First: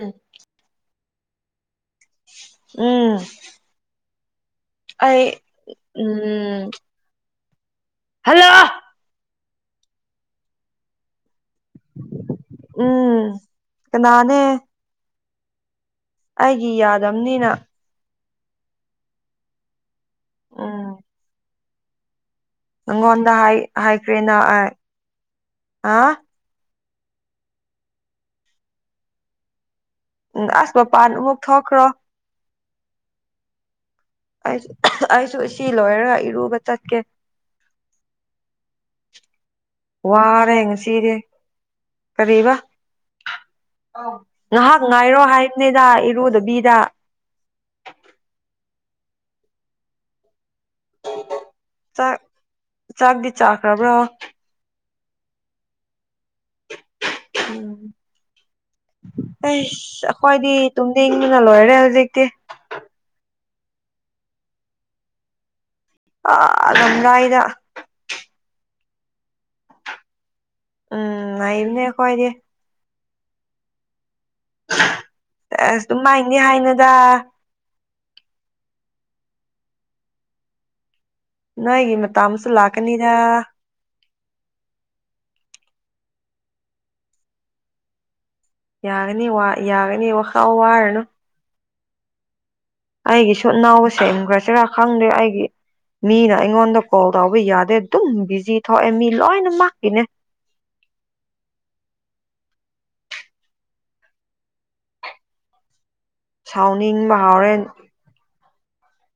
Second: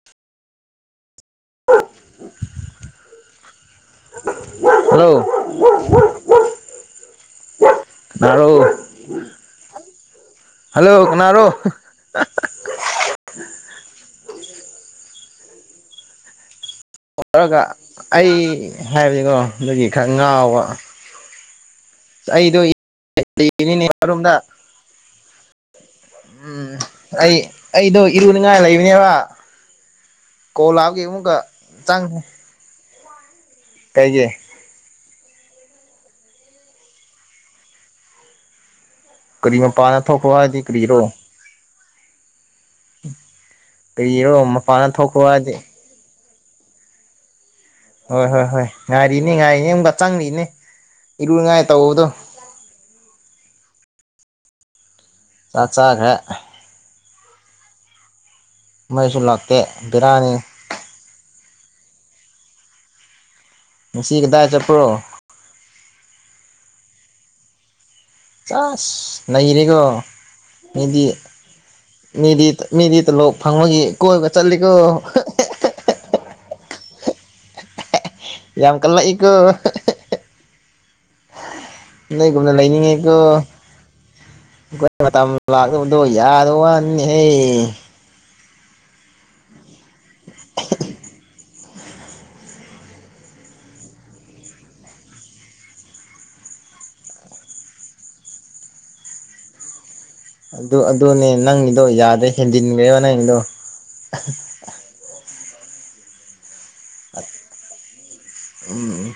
ꯎꯝ ꯎꯝ ꯑꯩ ꯍꯜꯂꯣ ꯎꯝ ꯍꯜꯂꯣ ꯀꯅꯥꯔꯣ ꯍꯜꯂꯣ ꯀꯅꯥꯔꯣ ꯎꯝ ꯀꯅꯥꯅꯦ ꯑꯩꯒꯤ ꯌꯥꯗꯝꯅꯤꯅ ꯇꯧꯔꯒ ꯑꯩ ꯍꯥꯏꯕꯅꯤꯀꯣ ꯑꯗꯨꯒꯤ ꯈꯔ ꯉꯥꯎꯕ ꯎꯝ ꯑꯩꯗꯣ ꯅꯪꯉꯣꯟꯗ ꯍꯥꯏ ꯂꯩꯅꯤꯅꯦ ꯕꯥꯠꯔꯣꯝꯗ ꯍꯥꯏꯈ꯭ꯔꯦꯅ ꯑꯩ ꯑ ꯎꯝ ꯑꯩ ꯑꯩꯗꯣ ꯏꯔꯨꯅꯤꯡꯉꯥꯏ ꯂꯩꯕꯅꯦꯕ ꯎꯝ ꯀꯣ ꯑꯁ ꯂꯥꯞꯄꯒꯤ ꯃꯄꯥꯟ ꯏꯃꯨꯛꯀ ꯑꯃꯨꯛ ꯊꯣꯛꯈ꯭ꯔꯣ ꯆꯪꯕꯅ ꯑꯩ ꯑꯩꯁꯨ ꯁꯤ ꯂꯣꯏꯔꯒ ꯏꯔꯨꯕ ꯆꯠꯀꯦ ꯀꯔꯤ ꯃꯄꯥꯟꯗ ꯊꯣꯛꯈ꯭ꯔꯣ ꯋꯥꯔꯦ ꯍꯥꯏꯗꯤ ꯀꯔꯤꯔꯣ ꯉꯁꯤꯗꯤ ꯀꯔꯤꯕ ꯀꯔꯤꯔꯣ ꯉꯍꯥꯛ ꯃꯄꯥꯟꯗ ꯉꯥꯏꯔꯣ ꯊꯣꯛꯈ꯭ꯔꯣ ꯍꯥꯏꯗꯤ ꯍꯥꯏꯕꯅꯤꯗ ꯏꯔꯨꯗꯣ ꯕꯤꯗ ꯍꯣꯏ ꯍꯣꯏ ꯍꯣꯏ ꯉꯥꯏꯔꯤꯅꯤ ꯉꯥꯏꯔꯤ ꯌꯨꯝꯒ ꯆꯪꯂꯤꯅꯤ ꯏꯔꯨꯅꯤꯡꯉꯥꯏ ꯇꯧꯕꯗꯣ ꯆꯥꯛ ꯆꯥꯛꯗꯤ ꯆꯥꯈ꯭ꯔꯕ꯭ꯔꯣ ꯆꯥꯛ ꯆꯥꯒ꯭ꯔꯦ ꯎꯝ ꯃꯩꯁꯨ ꯂꯥꯛꯇꯦ ꯑꯦꯁ ꯕꯦꯔꯥꯅꯤ ꯑꯩꯈꯣꯏꯗꯤ ꯇꯨꯝꯅꯤꯡꯕꯅ ꯂꯣꯏꯔꯦ ꯍꯧꯖꯤꯛꯇꯤ ꯉꯁꯤ ꯀꯗꯥꯥꯏ ꯆꯄ꯭ꯔꯣ ꯑ ꯔꯥꯝꯔꯩꯗ ꯑꯁ ꯅꯩꯔꯦꯀꯣ ꯃꯤꯗꯤ ꯎꯝ ꯂꯩꯕꯅꯦ ꯑꯩꯈꯣꯏꯗꯤ ꯃꯤꯗꯤ ꯃꯤꯗꯤ ꯇꯣꯂꯣꯛ ꯐꯪꯕꯒꯤ ꯀꯣꯏꯕ ꯆꯠꯂꯤꯀꯣ ꯅꯤ ꯍꯥꯏꯅꯨꯗ ꯌꯥꯝ ꯀꯜꯂꯛꯏꯀꯣ ꯅꯣꯏꯒꯤ ꯃꯇꯝꯁꯨ ꯅꯣꯏꯒꯨꯝꯅ ꯂꯥꯛꯀꯅꯤꯗ ꯂꯩꯅꯤꯡꯉꯦꯀꯣ ꯂꯥꯛꯂꯣꯗꯣ ꯌꯥꯗꯕ ꯋꯥꯅꯤꯅꯦꯍꯦ ꯌꯥꯒꯅꯤ ꯋꯥ ꯌꯥꯒꯅꯤ ꯋꯥ ꯋꯥꯔꯅꯨ ꯑꯩꯒꯤꯁꯨ ꯅꯥꯎꯕ ꯁꯦꯝꯒ꯭ꯔꯁꯤꯔꯥ ꯈꯪꯗꯦ ꯑꯩꯒꯤ ꯃꯤꯅ ꯑꯩꯉꯣꯟꯗ ꯀꯣꯜ ꯇꯧꯕ ꯌꯥꯗꯦ ꯑꯗꯨꯝ ꯕꯤꯖꯤ ꯊꯣꯛꯑꯦ ꯃꯤ ꯂꯣꯏꯅ ꯃꯥꯛꯀꯤꯅꯦ ꯑꯗꯨ ꯑꯗꯨꯅꯦ ꯅꯪꯒꯤꯗꯣ ꯌꯥꯗ꯭ꯔꯦ ꯍꯦꯟꯖꯤꯟꯈ꯭ꯔꯦꯕ ꯅꯪꯗꯣ [inaudible] ꯁꯥꯎꯅꯤꯡꯕ ꯍꯥꯎꯔꯦꯟ ꯎꯝ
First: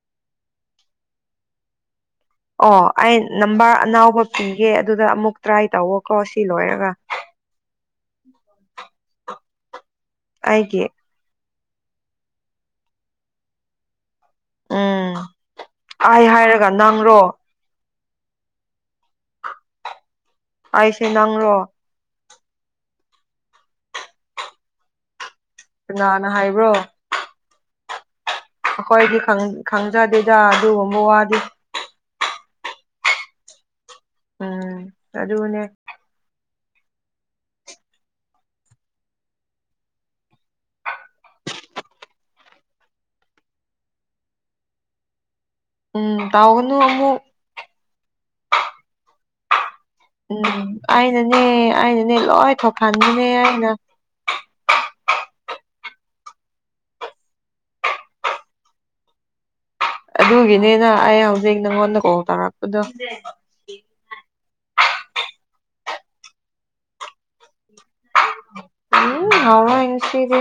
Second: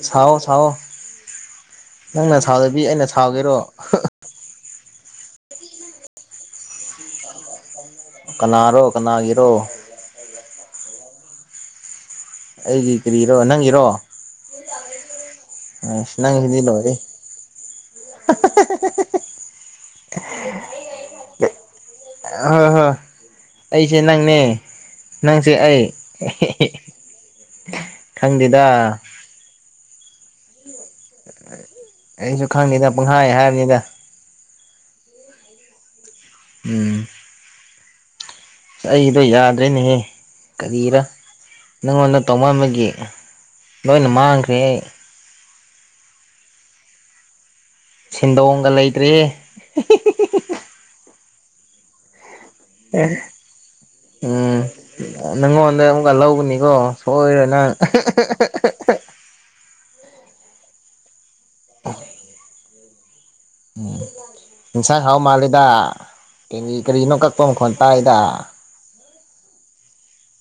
ꯁꯥꯎꯑꯣ ꯁꯥꯎꯑꯣ ꯅꯪꯅ ꯑꯣ ꯁꯥꯎꯗꯕꯤ ꯑꯩꯅ ꯑꯩ ꯁꯥꯎꯒꯦꯔꯣ ꯅꯝꯕꯔ ꯑꯅꯥꯎꯕ ꯄꯤꯒꯦ ꯑꯗꯨꯗ ꯑꯃꯨꯛ ꯇ꯭ꯔꯥꯏ ꯇꯧꯋꯣꯀꯣ ꯁꯤ ꯂꯣꯏꯔꯒ ꯀꯅꯥꯔꯣ ꯀꯅꯥꯒꯤꯔꯣ ꯑꯩꯒꯤ ꯑꯩꯒꯤ ꯀꯔꯤꯔꯣ ꯅꯪꯒꯤꯔꯣ ꯎꯝ ꯑꯁ ꯑꯩ ꯅꯪꯒꯤꯗꯤ ꯍꯥꯏꯔꯒ ꯂꯣꯔꯦ ꯅꯪꯔꯣ ꯍꯥ ꯍꯥ ꯑꯩꯁꯦ ꯅꯪꯔꯣ ꯍꯣꯏ ꯍꯣꯏ ꯑꯩꯁꯦ ꯅꯪꯅꯦ ꯅꯪꯁꯦ ꯑꯩ ꯀꯅꯥꯅ ꯍꯥꯏꯕ꯭ꯔꯣ ꯈꯪꯗꯦꯗ ꯑꯩꯈꯣꯏꯗꯤ ꯈꯪꯖꯗꯦꯗ ꯑꯗꯨꯒꯨꯝꯕ ꯋꯥꯗꯤ ꯑꯩꯁꯨ ꯈꯪꯗꯦꯗ ꯄꯥꯡꯍꯥꯏ ꯍꯥꯏꯕꯅꯤꯗ ꯎꯝ ꯑꯗꯨꯅꯦ ꯎꯝ ꯑꯩꯗꯣ ꯌꯥꯗ꯭ꯔꯦꯅꯦꯍꯦ ꯀꯔꯤꯔ ꯅꯪꯉꯣꯟꯗ ꯇꯧ ꯃꯥꯟꯕꯒꯤ ꯂꯣꯏꯅ ꯃꯥꯡꯈ꯭ꯔꯦ ꯑꯩ ꯎꯝ ꯇꯥꯎꯅꯨ ꯑꯃꯨꯛ ꯁꯦꯟꯗꯣꯡꯒ ꯂꯩꯇ꯭ꯔꯤ ꯎꯝ ꯑꯩꯅꯅꯦ ꯑꯩꯅꯅꯦ ꯂꯣꯏ ꯊꯣꯍꯟꯕꯅꯦ ꯑꯩꯅ ꯎꯝ ꯅꯪꯉꯣꯟꯗ ꯑꯃꯨꯛꯀ ꯂꯧꯕꯅꯤꯀꯣ ꯁꯣꯏꯔꯅ ꯑꯍ-ꯑꯍ-ꯑꯍ ꯑꯗꯨꯒꯤꯅꯤꯅ ꯑꯩ ꯍꯧꯖꯤꯛ ꯅꯉꯣꯟꯗ ꯀꯣꯜ ꯇꯧꯔꯛꯄꯗꯣ ꯎꯝ ꯌꯦꯟꯁꯥꯡ ꯍꯥꯎ ꯃꯥꯜꯂꯤꯗ ꯀ꯭ꯔꯤ ꯀ꯭ꯔꯤꯅꯣ ꯀꯛꯄ ꯃꯈꯣꯜ ꯇꯥꯏꯗ ꯎꯝ ꯍꯥꯎꯔꯣꯏ ꯉꯁꯤꯗꯤ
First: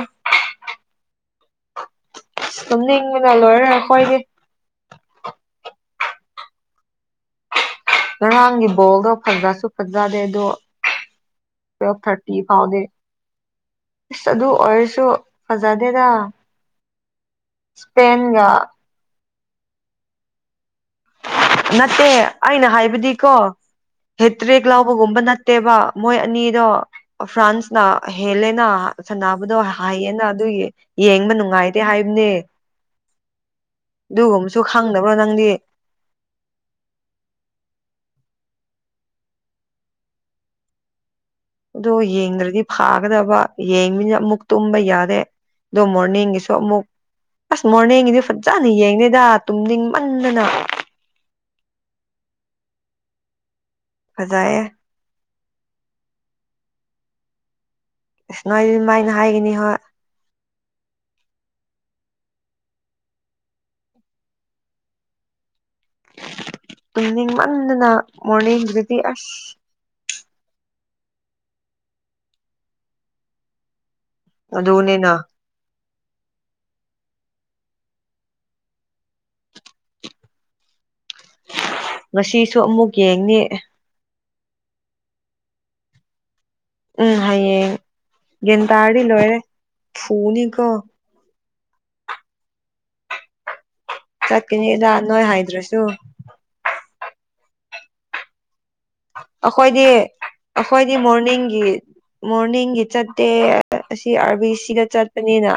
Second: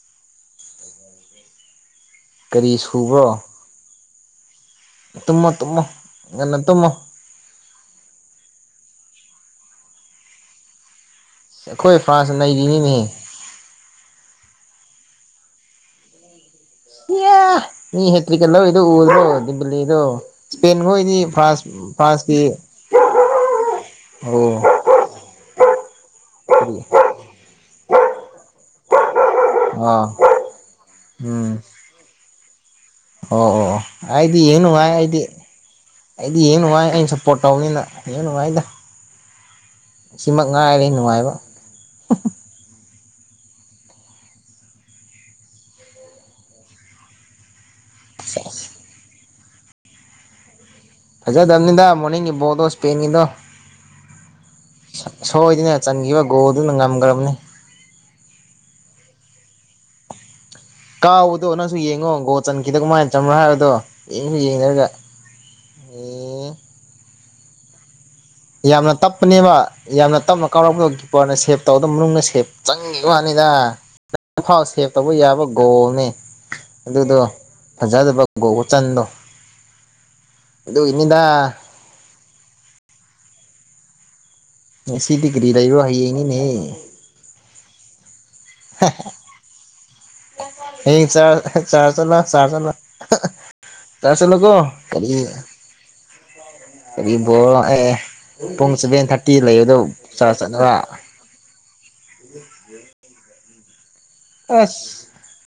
ꯀꯔꯤ ꯇꯨꯝꯅꯤꯡꯕꯅ ꯁꯨꯕ꯭ꯔꯣ ꯂꯣꯏꯔꯦ ꯑꯈꯣꯏꯗꯤ ꯇꯨꯝꯃꯣ ꯇꯨꯝꯃꯣ ꯉꯟꯅ ꯇꯨꯝꯃꯣ ꯉꯔꯥꯡꯒꯤ ꯕꯣꯜꯗꯣ ꯐꯖꯁꯨ ꯐꯖꯗꯦ ꯑꯗꯣ ꯑꯩꯈꯣꯏ ꯇꯨꯋꯦꯜꯐ ꯐ꯭ꯔꯥꯟꯁ ꯊꯥꯔꯇꯤ ꯐꯥꯎꯗꯤ ꯅꯩꯔꯤꯅꯤꯅꯦ ꯏꯁ ꯑꯗꯨ ꯑꯣꯏꯔꯁꯨ ꯐꯖꯥꯗꯦꯗ ꯏꯌꯥ ꯃꯤ ꯍꯦꯇ꯭ꯔꯤꯀ ꯂꯧꯏꯗꯣ ꯎꯗ꯭ꯔꯣ ꯗꯤꯕꯂꯤꯗꯣ ꯏꯁꯄꯦꯟ ꯍꯣꯏꯗꯤ ꯅꯠꯇꯦ ꯑꯩꯅ ꯍꯥꯏꯕꯗꯤꯀꯣ ꯑꯣ ꯍꯦꯇ꯭ꯔꯦꯛ ꯂꯥꯎꯕꯒꯨꯝꯕ ꯅꯠꯇꯦꯕ ꯃꯣꯏ ꯑꯅꯤꯗꯣ ꯀꯔꯤ ꯐ꯭ꯔꯥꯟꯁ ꯅ ꯍꯦꯜꯂꯦꯅ ꯁꯥꯟꯅꯕꯗꯣ ꯑꯥ ꯍꯌꯦꯅ ꯑꯗꯨꯒꯤ ꯌꯦꯡꯕ ꯎꯝ ꯅꯨꯡꯉꯥꯏꯇꯦ ꯍꯥꯏꯕꯅꯦ ꯑꯣ ꯑꯣ ꯑꯣ ꯑꯩꯗꯤ ꯑꯗꯨꯒꯨꯝꯕꯁꯨ ꯌꯦꯡ ꯅꯨꯡꯉꯥꯏ ꯈꯪꯗꯕ꯭ꯔꯣ ꯑꯩꯗꯤ ꯅꯪꯗꯤ ꯑꯩꯗꯤ ꯌꯦꯡ ꯅꯨꯡꯉꯥꯏ ꯑꯩꯅ ꯁꯞꯄꯣꯔꯠ ꯇꯧꯕꯅꯤꯅ ꯌꯦꯡ ꯅꯨꯡꯉꯥꯏꯗ ꯁꯤꯃꯛ ꯉꯥꯏꯔꯦ ꯅꯨꯡꯉꯥꯏꯕ ꯑꯗꯣ ꯌꯦꯡꯗ꯭ꯔꯗꯤ ꯐꯥ ꯒꯗꯕ ꯌꯦꯡꯃꯤꯅ ꯑꯃꯨꯛ ꯇꯨꯝꯕ ꯌꯥꯗꯦ ꯑꯗꯣ ꯃꯣꯔꯅꯤꯡꯒꯤꯁꯨ ꯑꯃꯨꯛ ꯑꯁ ꯃꯣꯔꯅꯤꯡꯒꯤꯗꯤ ꯐꯖꯅ ꯌꯦꯡꯗꯦꯗ ꯇꯨꯝꯅꯤꯡꯃꯟꯗꯅ ꯐꯖꯗꯕꯅꯤꯗ ꯃꯣꯔꯅꯤꯡꯒꯤ ꯕꯣꯜꯗꯣ ꯏꯁ꯭ꯄꯦꯟꯒꯤꯗꯣ ꯐꯖꯌꯦ ꯁꯣꯏꯗꯅ ꯆꯟꯒꯤꯕ ꯒꯣꯜꯗꯨꯅ ꯉꯝꯒ꯭ꯔꯝꯅꯤ ꯏꯁ ꯅꯣꯏꯗꯤ ꯗꯨꯃꯥꯏꯅ ꯍꯥꯏꯒꯅꯤ ꯍꯣꯏ ꯀꯥꯎꯕꯗꯣ ꯅꯪꯁꯨ ꯌꯦꯡꯉꯣ ꯒꯣꯟꯆꯟꯈꯤꯗꯣ ꯀꯃꯥꯏ ꯆꯟꯕ꯭ꯔꯣ ꯍꯥꯏꯕꯗꯣ ꯌꯦꯡꯁꯨ ꯌꯦꯡꯗ꯭ꯔꯒ ꯇꯨꯝꯅꯤꯡꯃꯟꯗꯅ ꯌꯥꯝꯅ ꯃꯣꯔꯅꯤꯡꯒꯤꯗꯗꯤ ꯑꯁ ꯇꯞꯄꯅꯦꯕ ꯌꯥꯝꯅ ꯇꯞꯅ ꯀꯥꯎꯔꯛꯄꯗꯣ ꯀꯤꯞꯄꯔꯅ ꯁꯦꯞ ꯇꯧꯕꯗ ꯃꯅꯨꯡꯗ ꯁꯦꯞ ꯆꯪꯒꯤꯋꯥꯅꯤꯗ ꯐꯥꯎ ꯁꯦꯚ ꯑꯗꯨꯅꯤꯅ ꯇꯧꯕ ꯌꯥꯕ ꯒꯣꯜꯅꯦ ꯑꯗꯨꯗꯣ ꯐꯖꯗꯕ ꯒꯣꯜ ꯆꯟꯗꯣ ꯑꯗꯨꯒꯤ ꯉꯁꯤꯁꯨ ꯑꯃꯨꯛ ꯌꯦꯡꯅꯤ ꯉꯁꯤꯗꯤ ꯒ꯭ꯔꯤ ꯂꯩꯕ꯭ꯔꯣ ꯍꯥꯌꯦꯡꯅꯤꯅꯦ ꯎꯝ ꯍꯌꯦꯡ ꯌꯦꯟꯗꯥꯔꯗꯤ ꯂꯣꯏꯔꯦ ꯐꯨꯅꯤꯀꯣ ꯍꯌꯦꯡ ꯆꯥꯔ -ꯍ - ꯆꯥꯔ ꯆꯠꯂꯣ ꯆꯥꯔ ꯆꯠꯂ ꯍ ꯑ ꯆꯥꯔꯁ ꯆꯠꯂꯣꯀꯣ ꯆꯠꯀꯅꯤꯗ ꯀꯔꯤ ꯅꯣꯏ ꯍꯥꯏꯗ꯭ꯔꯁꯨ ꯀꯔꯤ ꯕꯣꯜ ꯂꯥ ꯑꯦ ꯄꯨꯡ ꯁꯚꯦꯟ ꯊꯥꯔꯇꯤ ꯂꯩꯕꯗꯣ ꯑꯩꯈꯣꯏꯗꯤ ꯆꯥꯔꯆ ꯆꯠꯔꯥ ꯑꯩꯈꯣꯏꯗꯤ ꯃꯣꯔꯅꯤꯡꯒꯤ ꯃꯣꯔꯅꯤꯡꯒꯤ ꯆꯠꯇꯦ ꯑꯁꯤ ꯑꯥꯔꯕꯤ ꯁꯤꯗ ꯑꯁ ꯆꯠꯄꯅꯤꯅ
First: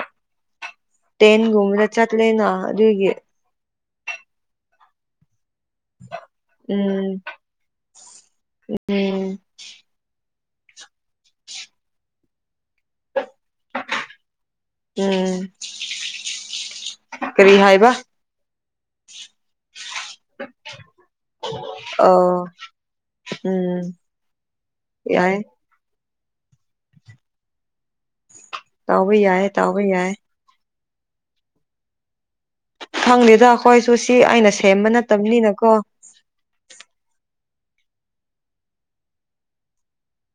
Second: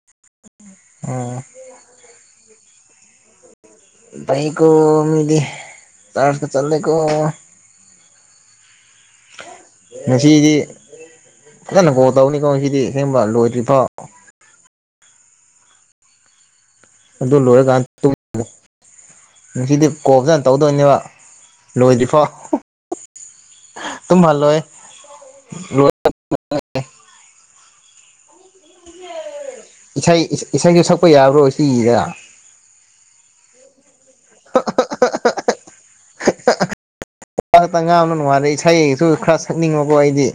ꯎꯝ ꯇꯦꯟꯒꯨꯝꯕꯗ ꯆꯠꯂꯦꯅ ꯗꯨꯒꯤ ꯐꯩꯀꯣ ꯃꯤꯗꯤ ꯆꯥꯔꯁꯀꯥ ꯆꯠꯂꯦꯀꯣ ꯎꯝ ꯎꯝ ꯁꯤꯗꯤ ꯐꯖꯅ ꯒꯣꯜ ꯇꯧꯅꯤꯀꯣ ꯁꯤꯗꯤ ꯁꯦꯡꯕ ꯂꯣꯏꯗ꯭ꯔꯤꯐꯥꯎ ꯎꯝ ꯑꯗꯨ ꯀꯔꯤ ꯂꯣꯏꯔ ꯀꯥꯟ ꯍꯥꯏꯕ ꯇꯨꯝꯃꯨ ꯁꯤꯗꯤ ꯀꯣ ꯐꯖꯅ ꯇꯧꯗꯣꯏꯅꯦꯕ ꯑ ꯂꯣꯏꯗ꯭ꯔꯤꯐꯥꯎ ꯎꯝ ꯇꯝꯍꯜ ꯂꯣꯏ ꯌꯥꯏ [unintelligible] ꯇꯧꯕ ꯌꯥꯢꯌꯦ ꯏꯁꯩ ꯏꯁꯩꯁꯨ ꯁꯛꯄ ꯌꯥꯕ꯭ꯔꯣ ꯁꯤꯖꯤꯗ ꯈꯪꯗꯦꯗ ꯑꯩꯈꯣꯏꯁꯨ ꯁꯤ ꯑꯩꯅ ꯁꯦꯝꯕ ꯅꯠꯇꯕꯅꯤꯅꯀꯣ ꯋꯥꯈꯜ ꯈꯔ ꯉꯥꯎꯅ [unintelligible] ꯅꯨꯡꯉꯥꯏꯔꯦ ꯏꯁꯩꯁꯨ ꯈꯔ ꯁꯛꯅꯤꯡꯉꯕꯣ ꯑꯩꯗꯤ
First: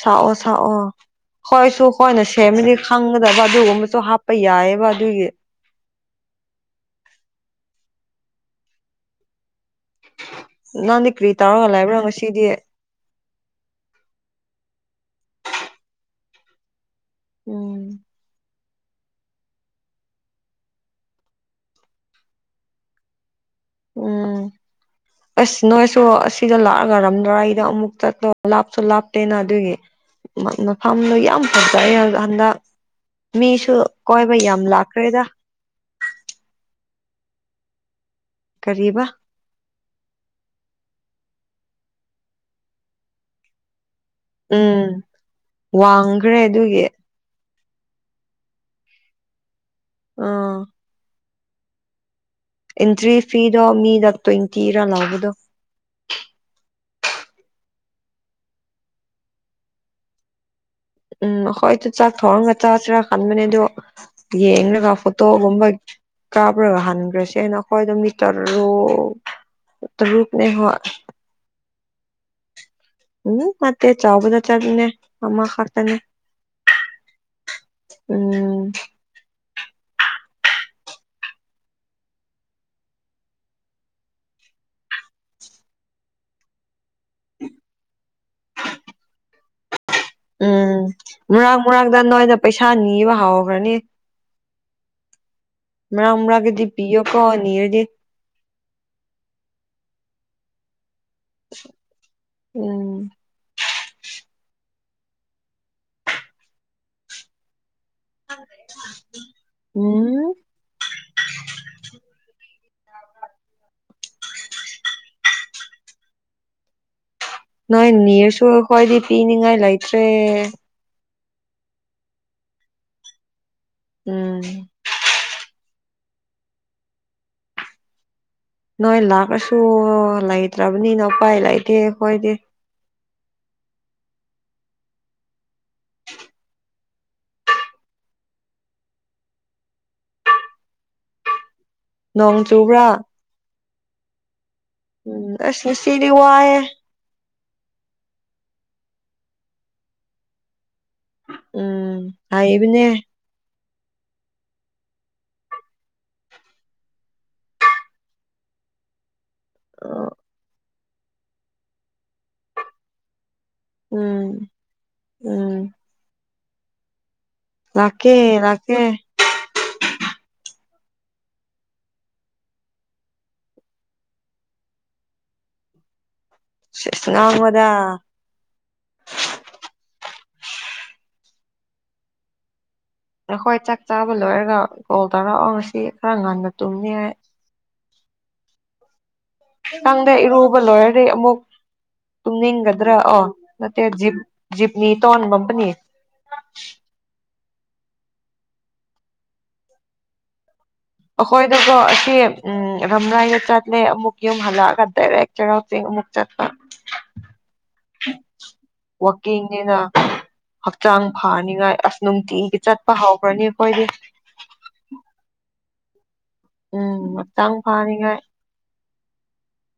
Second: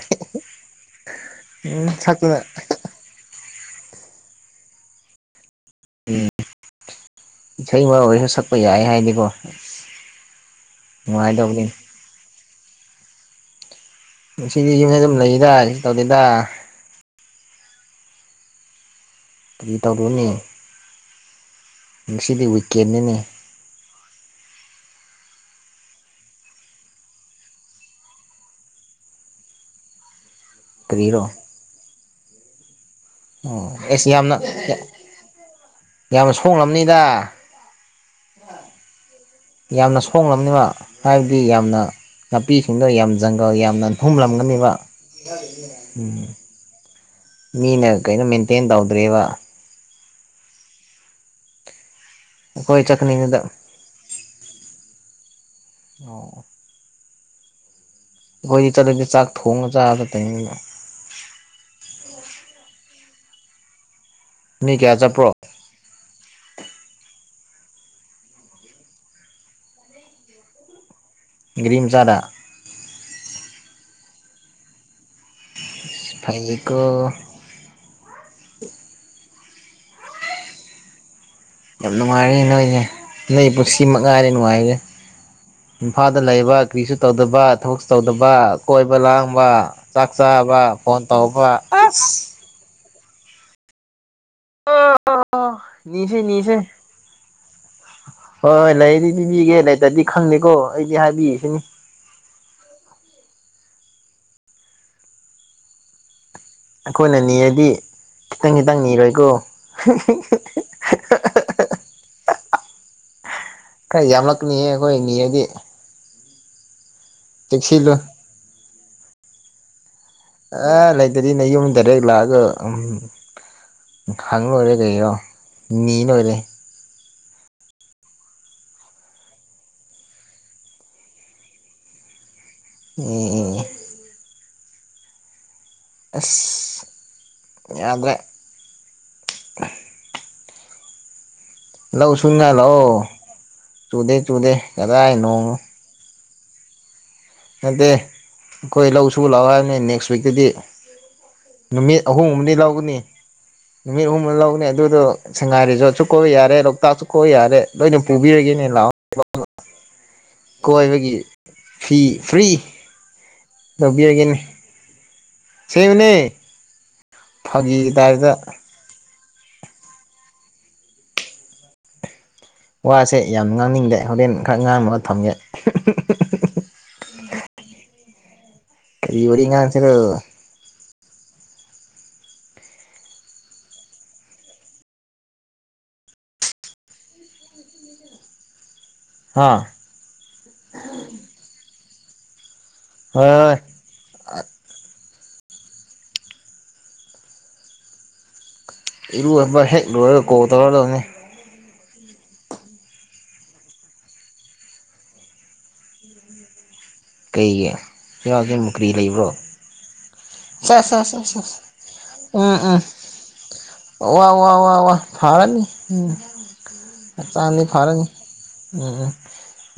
ꯁꯛꯑꯣ ꯁꯛꯑꯣ ꯍꯣꯏꯁꯨ ꯎꯝ ꯍꯣꯏꯅ ꯁꯛꯇꯅ ꯁꯦꯝꯃꯤꯗꯤ ꯈꯪꯒꯗꯕ ꯑꯗꯨꯒꯨꯝꯕꯁꯨ ꯍꯥꯞꯄ ꯌꯥꯏꯌꯦꯕ ꯑꯗꯨꯒꯤ ꯎꯝ ꯏꯁꯩ ꯑꯣꯏꯔꯁꯨ ꯁꯛꯄ ꯌꯥꯏ ꯍꯥꯏꯗꯤꯀꯣ ꯅꯪꯗꯤ ꯀ꯭ꯔꯤ ꯅꯨꯡꯉꯥꯏꯗꯧꯕꯅꯤ ꯇꯧꯔꯒ ꯂꯕ꯭ꯔꯥ ꯉꯁꯤꯗꯤ ꯉꯁꯤꯗꯤ ꯌꯨꯝꯗ ꯑꯗꯨꯝ ꯂꯩꯑꯗ ꯀꯩꯁꯨ ꯇꯧꯗꯦꯗ ꯎꯝ ꯀꯔꯤ ꯇꯧꯔꯨꯅꯤ ꯉꯁꯤꯗꯤ ꯋꯤꯀꯦꯟꯅꯤꯅꯦ ꯎꯝ ꯑꯁ ꯅꯣꯏꯁꯨ ꯑꯁꯤꯗ ꯂꯥꯛꯑꯒ ꯔꯝꯂꯥꯏꯗ ꯑꯃꯨꯛ ꯆꯠꯄ ꯂꯥꯞꯁꯨ ꯂꯥꯞꯄꯦꯅ ꯑꯗꯨꯒꯤ ꯃ ꯃꯐꯝꯗꯨ ꯀꯔꯤꯔꯣ ꯌꯥꯝ ꯐꯖꯩꯌꯦ ꯍꯟꯗꯛ ꯑꯣ ꯃꯤꯁꯨ ꯑꯦꯁ ꯀꯣꯏꯕ ꯌꯥꯝꯅ ꯌꯥꯝ ꯂꯥꯛꯈ꯭ꯔꯦꯗ ꯌꯥꯝꯅ ꯁꯣꯡꯂꯝꯅꯤ ꯗ ꯀꯔꯤꯕ ꯌꯥꯝꯅ ꯁꯣꯡꯂꯝꯅꯤꯕ ꯍꯥꯏꯕꯗꯤ ꯌꯥꯝꯅ ꯅꯥꯄꯤꯁꯤꯡꯗ ꯌꯥꯝ ꯖꯪꯒꯜ ꯌꯥꯝꯅ ꯍꯨꯝꯂꯝꯒꯅꯤꯕ ꯎꯝ ꯎꯝ ꯋꯥꯡꯈ꯭ꯔꯦ ꯑꯗꯨꯒꯤ ꯃꯤꯅ ꯀꯩꯅꯣ ꯃꯦꯟꯇꯦꯟ ꯇꯧꯗ꯭ꯔꯦꯕ ꯎꯝ ꯑꯩꯈꯣꯏ ꯑꯦꯟꯇ꯭ꯔꯤ ꯆꯠꯀꯅꯤꯗꯨꯗ ꯐꯤꯗꯣ ꯃꯤꯗ ꯇ꯭ꯋꯦꯟꯇꯤꯔ ꯂꯒꯗꯣ ꯑꯣ ꯈꯣꯏꯗꯤ ꯆꯠꯂꯗꯤ ꯆꯥꯛ ꯊꯣꯡꯉ ꯆꯥꯕ ꯇꯥꯏꯃꯤꯡ ꯎꯝ ꯑꯈꯣꯏꯁꯨ ꯆꯥꯛ ꯊꯣꯡꯉ ꯆꯥꯁꯤꯔ ꯈꯟꯕꯅꯦ ꯑꯗꯨ ꯃꯤ ꯌꯦꯡꯒ ꯀꯌꯥ ꯆꯠꯄ꯭ꯔꯣ ꯐꯣꯇꯣꯒꯨꯝꯕ ꯀꯥꯞ꯭ꯔꯒ ꯍꯟꯈ꯭ꯔꯁꯦ ꯑꯩꯈꯣꯏꯗꯣ ꯃꯤꯇꯔꯨꯛ ꯇꯔꯨꯛꯅꯦ ꯍꯣꯏ ꯒꯔꯤꯝꯆꯥꯗ ꯎ ꯃꯦ ꯆꯥꯕꯖꯥ ꯆꯥꯅꯦ ꯑꯃ ꯈꯥꯇꯅꯤ ꯐꯩꯀꯣ ꯎꯝ ꯌꯥꯝ ꯅꯨꯡꯉꯥꯏꯔꯦ ꯅꯣꯏꯖꯦ ꯅꯣꯏ ꯄꯨꯟꯁꯤ ꯃꯉꯥꯏꯔꯦ ꯅꯨꯡꯉꯥꯏꯔꯤꯖꯦ ꯏꯝꯐꯥꯜꯗ ꯂꯩꯕ ꯀ꯭ꯔꯤꯁꯨ ꯇꯧꯗꯕ ꯊꯕꯛꯁꯨ ꯇꯧꯗꯕ ꯀꯣꯏꯕ ꯂꯥꯡꯕ ꯆꯥꯛ ꯆꯥꯕ ꯎꯝ ꯐꯣꯟ ꯇꯧꯕ ꯃꯔꯥꯛ ꯃꯔꯥꯛꯇ ꯅꯣꯏꯗ ꯑꯁ ꯄꯩꯁꯥ ꯅꯤꯕ ꯍꯧꯈ꯭ꯔꯅꯤ ꯃꯔꯛ ꯅꯤꯁꯦ ꯅꯤꯁꯦ ꯃꯔꯛꯇꯗꯤ ꯄꯤꯌꯣꯀꯣ ꯅꯤꯔꯗꯤ ꯍꯣꯏ ꯂꯩꯗꯤ ꯄꯤꯕꯤꯒꯦ ꯂꯩꯇꯗꯤ ꯈꯪꯗꯦꯀꯣ ꯑꯩꯗꯤ ꯍꯥꯏꯕꯤꯔꯤꯁꯤꯅꯤ ꯎꯝ ꯑꯩꯈꯣꯏꯅ ꯅꯤꯔꯗꯤ ꯈꯤꯇꯪ ꯈꯤꯇꯪ ꯅꯤꯔꯣꯏꯀꯣ ꯎꯝ ꯈꯔ ꯌꯥꯝꯂꯛꯅꯤꯌꯦ ꯑꯩꯈꯣꯏꯅꯤꯔꯗꯤ ꯅꯣꯏ ꯅꯤꯔꯁꯨ ꯑꯩꯈꯣꯏꯗꯤ ꯄꯤꯅꯤꯡꯉꯥꯏ ꯂꯩꯥꯛꯇ꯭ꯔꯦ ꯑꯗꯨꯗꯗꯤ ꯅꯌꯨꯝ ꯗꯥꯏꯔꯦꯛ ꯂꯥꯛꯑꯒ ꯎꯝ ꯈꯪꯉꯔꯣꯏꯔꯦ ꯀꯩꯔꯣ ꯅꯤꯔꯣꯏꯔꯦ ꯅꯣꯏ ꯂꯥꯛꯔꯁꯨ ꯂꯩꯇ꯭ꯔꯕꯅꯤꯅ ꯎꯄꯥꯏ ꯂꯩꯇꯦ ꯑꯩꯈꯣꯏꯗꯤ ꯑꯦ ꯑꯦ ꯑꯁ ꯌꯥꯗꯔꯦ ꯂꯧ ꯅꯣꯡ ꯁꯨꯅꯔꯣ ꯆꯨꯕ꯭ꯔꯥ ꯇꯨꯗꯦ ꯇꯨꯗꯦ ꯎꯝ ꯑꯁ ꯉꯁꯤꯗꯤ ꯋꯥꯌꯦ ꯅꯠꯇꯦ ꯑꯩꯈꯣꯏ ꯂꯧ ꯁꯨꯕ ꯂꯥꯛꯑꯣ ꯍꯥꯏꯕꯅꯤ ꯅꯦꯛꯁ ꯋꯤꯛꯇꯗꯤ ꯅꯨꯃꯤꯠ ꯎꯝ ꯑꯍꯨꯝꯗꯤ ꯍꯥꯏꯕꯅꯦ ꯂꯧꯒꯅꯤ ꯅꯨꯃꯤꯠ ꯑꯍꯨꯝ ꯂꯧꯒꯅꯤ ꯑꯗꯨꯗꯣ ꯁꯉꯥꯏ ꯔꯤꯁꯦꯔꯇꯁꯨ ꯀꯣꯏ ꯌꯥꯔꯦ ꯂꯣꯛꯇꯥꯛꯁꯨ ꯀꯣꯏ ꯌꯥꯔꯦ ꯂꯣꯏꯅ ꯄꯨꯕꯤꯔꯒꯦꯅꯦ ꯂꯥꯛꯑꯣ ꯑ ꯀꯣꯏꯕꯒꯤ ꯐꯤ ꯐ꯭ꯔꯤ ꯎꯝ ꯂꯧꯕꯤꯔꯒꯅꯤ ꯎꯝ ꯁꯦꯡꯕꯅꯦ ꯂꯥꯛꯀꯦ ꯂꯥꯛꯀꯦ ꯋꯥꯁꯦ ꯌꯥꯝ ꯉꯥꯡꯅꯤꯡꯗꯦ ꯍꯣꯔꯦꯟ ꯈꯔ ꯉꯥꯡꯅꯕꯒ ꯊꯝꯒꯦ ꯎꯝ ꯍꯨ ꯎꯝ ꯍꯨ ꯁꯦꯁ ꯉꯥꯡꯉꯣꯗꯥ ꯀꯔꯤ ꯋꯥꯔꯤ ꯉꯥꯡꯁꯤꯔꯣ ꯅꯈꯣꯏ ꯆꯥꯛ ꯆꯥꯕ ꯂꯣꯏꯔꯒ ꯀꯣꯜ ꯇꯧꯔꯛꯑꯣ ꯉꯁꯤ ꯈꯔ ꯉꯟꯅ ꯇꯨꯝꯅꯤ ꯍꯥꯏ ꯍꯥ ꯈꯪꯗꯦ ꯏꯔꯨꯕ ꯂꯣꯏꯔꯗꯤ ꯑꯃꯨꯛ ꯇꯨꯝꯅꯤꯡꯒ ꯒꯗ꯭ꯔ ꯑꯣ ꯍꯣꯏ ꯍꯣꯏ ꯅꯠꯇꯦ ꯖꯤꯞ ꯖꯞꯅꯤꯇꯣꯟ ꯕꯝꯄꯅꯤ ꯏꯔꯨꯕ ꯍꯦꯛ ꯂꯣꯏꯔ ꯀꯣꯜ ꯇꯧꯔꯗꯕꯅꯦ ꯑꯈꯣꯏꯗꯀꯣ ꯎꯝ ꯔꯝꯔꯥꯏꯗ ꯆꯠꯂꯦ ꯑꯃꯨꯛ ꯌꯨꯝ ꯍꯜꯂꯒ ꯗꯥꯏꯔꯦꯛ ꯆꯩꯔꯥꯎ ꯆꯤꯡ ꯑꯃꯨꯛ ꯆꯠꯄ ꯀꯩꯒꯤ ꯏꯁꯦ [unintelligible] ꯀ꯭ꯔꯤ ꯂꯩꯕ꯭ꯔꯣ ꯋꯥꯛꯀꯤꯡꯅꯤꯅ ꯁꯥ ꯁꯥ ꯍꯛꯆꯥꯡ ꯁꯥ ꯁꯥ ꯁꯥ ꯐꯥꯅꯤꯉꯥꯏ ꯑꯁ ꯎꯝ ꯅꯨꯡꯇꯤꯒꯤ ꯎꯝ ꯆꯠꯄ ꯍꯧꯈ꯭ꯔꯅꯤ ꯑꯩꯈꯣꯏꯗꯤ ꯋꯥ ꯋꯥ ꯋꯥ ꯋꯥ ꯍꯅꯤ ꯎꯝ ꯍꯛꯆꯥꯡ ꯐꯅꯤꯉꯥꯏ ꯎꯝ ꯎꯝ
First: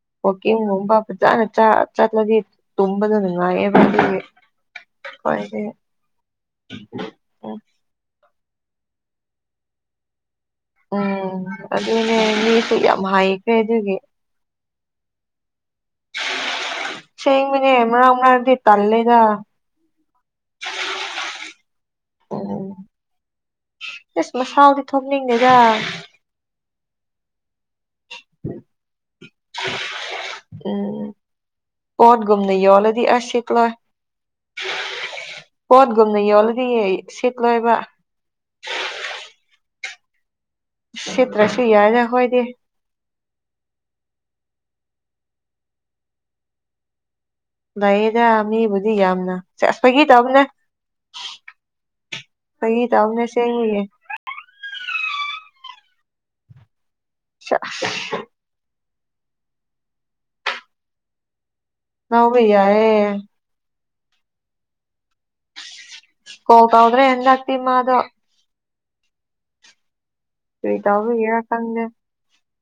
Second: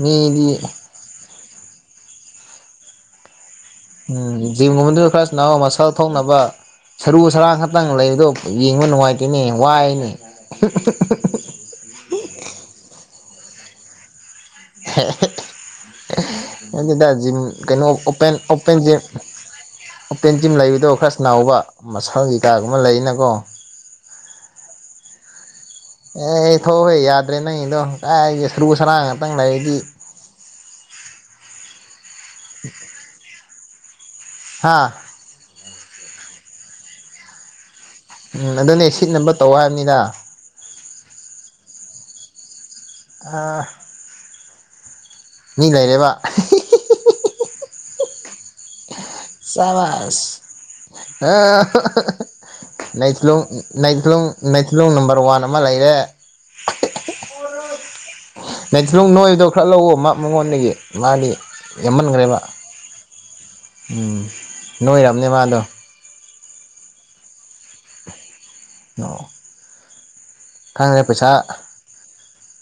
ꯃꯤꯗꯤ ꯋꯥꯛꯀꯤꯡꯒꯨꯝꯕ ꯐꯖꯅ ꯆ ꯆꯠꯂꯗꯤ ꯇꯨꯝꯝꯕꯗ ꯅꯨꯡꯉꯥꯏ ꯎꯝ ꯖꯤꯝꯒꯨꯝꯕꯗꯨ ꯈꯔ ꯁꯥꯟꯅꯋꯣ ꯃꯁꯜ ꯊꯣꯛꯅꯕ ꯁꯔꯨ ꯎꯝ ꯁꯔꯥꯡ ꯈꯛꯇꯪ ꯂꯩ ꯑꯗꯣ ꯌꯦꯡꯕ ꯅꯨꯡꯉꯥꯏꯇꯦꯅꯦ ꯋꯥꯏꯅꯦ ꯎꯝ ꯑꯗꯨꯅꯦ ꯃꯤꯁꯨ ꯌꯥꯝ ꯍꯥꯏꯈ꯭ꯔꯦ ꯑꯗꯨꯒꯤ ꯍꯦ ꯍꯦ ꯖꯤꯝ ꯑꯁꯦꯡꯕꯅꯦ ꯀꯩꯅꯣ ꯃꯔꯛ ꯑꯣꯄꯦꯟ ꯃꯔꯛꯇꯤ ꯑꯣꯄꯦꯟ ꯖꯤꯝ ꯇꯜꯂꯦꯗ ꯑꯣꯄꯦꯟ ꯖꯤꯝ ꯂꯩꯕꯗꯣ ꯈꯔ ꯁꯅꯥꯎꯕ ꯃꯁꯜ ꯀꯩꯀꯥꯒꯨꯝꯕ ꯂꯩꯔꯤꯅꯀꯣ ꯏꯁꯁ ꯃꯁꯥꯜꯗꯤ ꯊꯣꯛꯝꯅꯤꯡꯗꯦꯖ ꯑꯦ ꯑꯩ ꯊꯣꯛꯎꯍꯦ ꯌꯥꯗ꯭ꯔꯦ ꯅꯪꯒꯤꯗꯣ ꯀꯥꯏꯒꯤ ꯁꯔꯨ ꯁꯔꯥꯡ ꯉꯥꯛꯇꯪ ꯂꯩꯗꯤ ꯄꯣꯠ ꯒꯨꯝꯅ ꯌꯣꯜꯂꯗꯤ ꯑ ꯁꯤꯠꯂꯣꯏ ꯍꯥꯥ ꯄꯣꯠꯒꯨꯝꯅ ꯌꯣꯜꯂꯗꯤ ꯁꯤꯠꯂꯣꯏꯕ ꯎꯝ ꯑꯗꯨꯅꯦ ꯁꯤꯠꯅꯕ ꯇꯧ ꯍꯥꯏꯕꯅꯤꯗ ꯁꯤ ꯇ꯭ꯔꯁꯤ ꯌꯥꯏꯗ ꯍꯣꯏꯗꯤ ꯑꯥ ꯃꯤ ꯂꯩꯔꯦꯕ ꯑ ꯍꯤ ꯍꯤ ꯍꯤ ꯍꯤ ꯂꯩꯌꯦꯗ ꯃꯤꯕꯨ ꯆꯕꯥꯁ ꯑ ꯑꯍꯥ ꯍꯥ ꯍꯥ ꯐꯥꯒꯤ ꯇꯧꯕꯅꯦ ꯅꯩꯊ꯭ꯂꯨꯡ ꯑꯁꯦꯡꯕꯒꯤ ꯅꯩꯊ꯭ꯂꯨꯡ ꯅꯩꯊ꯭ꯂꯨꯡ ꯅꯝꯕꯔ ꯋꯥꯟ ꯑꯃ ꯂꯩꯔꯦ ꯁꯤꯑꯥꯁ ꯅꯩꯊ꯭ꯂꯨꯡ ꯅꯣꯏꯗꯣ ꯈꯔ ꯂꯧꯋꯣ ꯃꯥ ꯃꯉꯣꯟꯗꯒꯤ ꯃꯥꯗꯤ ꯌꯥꯝꯃꯟꯈ꯭ꯔꯦꯕ ꯉꯎꯕ ꯌꯥꯔꯦ ꯎꯝ ꯅꯣꯏꯔꯕꯅꯦ ꯃꯥꯗꯣ ꯀꯣꯀꯥꯎꯗ꯭ꯔꯦ ꯍꯟꯗꯛꯇꯤ ꯃꯥꯗꯣ ꯑꯣ ꯀ꯭ꯔꯤ ꯈꯪꯗ꯭ꯔꯦ ꯇꯧꯕꯩꯔꯥ ꯄꯩꯁꯥ ꯈꯪꯗꯦ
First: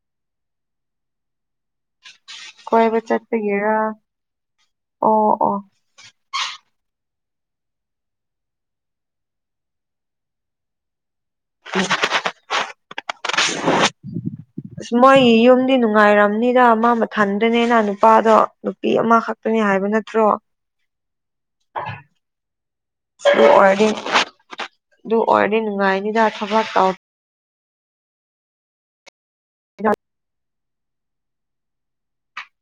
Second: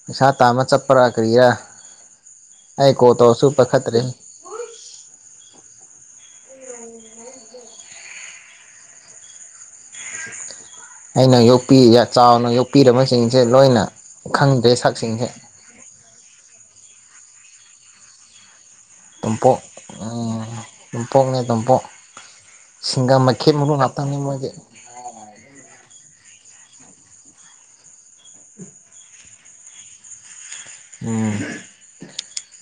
ꯄꯩꯁꯥ ꯇꯥꯟꯕ ꯆꯠꯄꯔ ꯀ꯭ꯔꯤꯔ ꯑꯩ ꯀꯣꯏꯕ ꯀꯣꯜ ꯇꯧꯔꯁꯨ ꯆꯠꯄꯒꯤꯔ ꯄꯥꯏꯈꯇ꯭ꯔꯩ ꯑꯣ ꯑꯣ ꯑꯩꯅ ꯌꯣꯛꯄꯤ ꯆꯥꯎꯅ ꯌꯣꯛꯄꯤꯔꯝꯕꯁꯤꯡꯁꯦ ꯂꯣꯏꯅ ꯈꯪꯗ꯭ꯔꯦ ꯑꯁ ꯃꯣꯏ ꯁꯛꯁꯤꯡꯁꯦ ꯌꯨꯝꯗꯤ ꯅꯨꯡꯉꯥꯏꯔꯝꯅꯤꯗ ꯃꯥ ꯃꯊꯟꯗꯅꯤꯅ ꯅꯨꯄꯥꯗꯣ ꯅꯨꯄꯤ ꯑꯃꯈꯛꯇꯅꯤ ꯇꯣꯝꯄꯣꯛ ꯍꯥꯏꯕ ꯅꯠꯇ꯭ꯔꯣ ꯎꯝ ꯇꯣꯝꯄꯣꯛꯅꯦ ꯇꯣꯝꯄꯣꯛ ꯁꯤꯡꯒꯝ ꯑꯗꯨ ꯃꯩꯈꯦꯠ ꯃꯔꯨ ꯑꯣꯔꯗꯤ ꯉꯥꯛꯇꯅꯤ ꯃꯣꯏꯗꯤ ꯑꯗꯨ ꯑꯣꯔꯗꯤ ꯅꯨꯡꯉꯥꯏꯅꯤꯗ ꯊꯕꯛ ꯇꯧ [inaudible] [unintelligible] ꯎꯝ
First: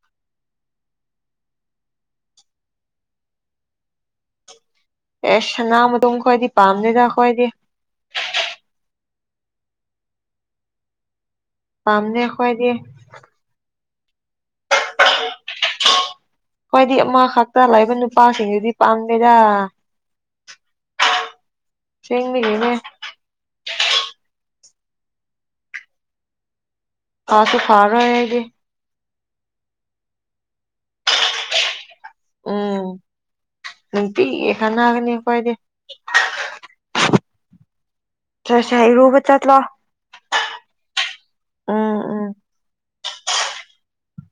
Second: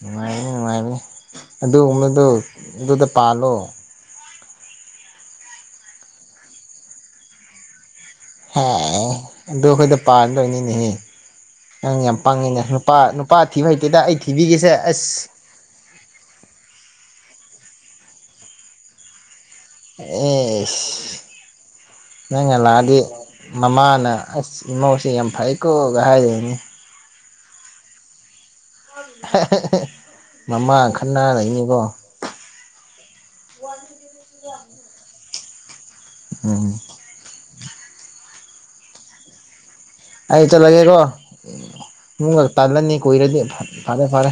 ꯅꯨꯡꯉꯥꯏꯕꯅꯤ ꯅꯨꯡꯉꯥꯏꯕꯅꯤ ꯑꯗꯨꯒꯨꯝꯕꯗꯨ ꯑꯗꯨꯗ ꯄꯥꯜꯂꯣ ꯑꯦ ꯁꯅꯥ ꯃꯇꯨꯝ ꯈꯣꯏꯗꯤ ꯄꯥꯝꯗꯦꯗ ꯑꯩꯈꯣꯏꯗꯤ ꯍ ꯑꯗꯨꯈꯣꯏꯗ ꯄꯟꯗꯣꯏꯅꯤ ꯅꯦ ꯅꯪ ꯌꯥꯝ ꯄꯥꯝꯗꯦ ꯄꯪꯉꯤꯗ ꯑꯩꯈꯣꯏꯗꯤ ꯅꯨꯄꯥ ꯅꯨꯄꯥ ꯊꯤꯕ ꯍꯩꯇꯦꯗ ꯑꯩ ꯊꯤꯕꯤꯒꯦꯁꯦ ꯑꯁ ꯑꯩꯈ꯭ꯣꯏꯗꯤ ꯑꯃ ꯈꯛꯇ ꯂꯩꯕ ꯅꯨꯄꯥꯁꯤꯡꯗꯨꯗꯤ ꯄꯥꯝꯗꯦꯗ ꯑꯣ ꯅꯪꯅ ꯑꯁꯦꯡꯕꯒꯤꯅꯦ ꯂꯥꯛꯑꯗꯤ ꯃꯃꯥꯅ ꯑꯁ ꯏꯃꯥꯁꯤ ꯌꯥꯝ ꯐꯩꯌꯦꯀꯣ ꯀ ꯍꯥꯏꯗꯣꯏꯅꯤ ꯐꯥꯁꯨ ꯐꯥꯔꯣ ꯑꯩꯗꯤ ꯃꯃꯥꯒ ꯈꯟꯅꯔꯅꯤꯀꯣ ꯋꯥ ꯈꯠꯅꯥꯒꯅꯤ ꯑꯩꯈꯣꯏꯗꯤ ꯎꯝ ꯇꯔꯁꯥ ꯏꯔꯨꯕ ꯆꯠꯂꯣ ꯑꯩ ꯆꯠꯂꯒꯦꯀꯣ ꯎꯝ ꯎꯝ ꯅꯪ ꯇꯜꯂꯅꯤ ꯀꯣꯏꯔꯗꯤ ꯐꯔꯦ ꯐꯔꯦ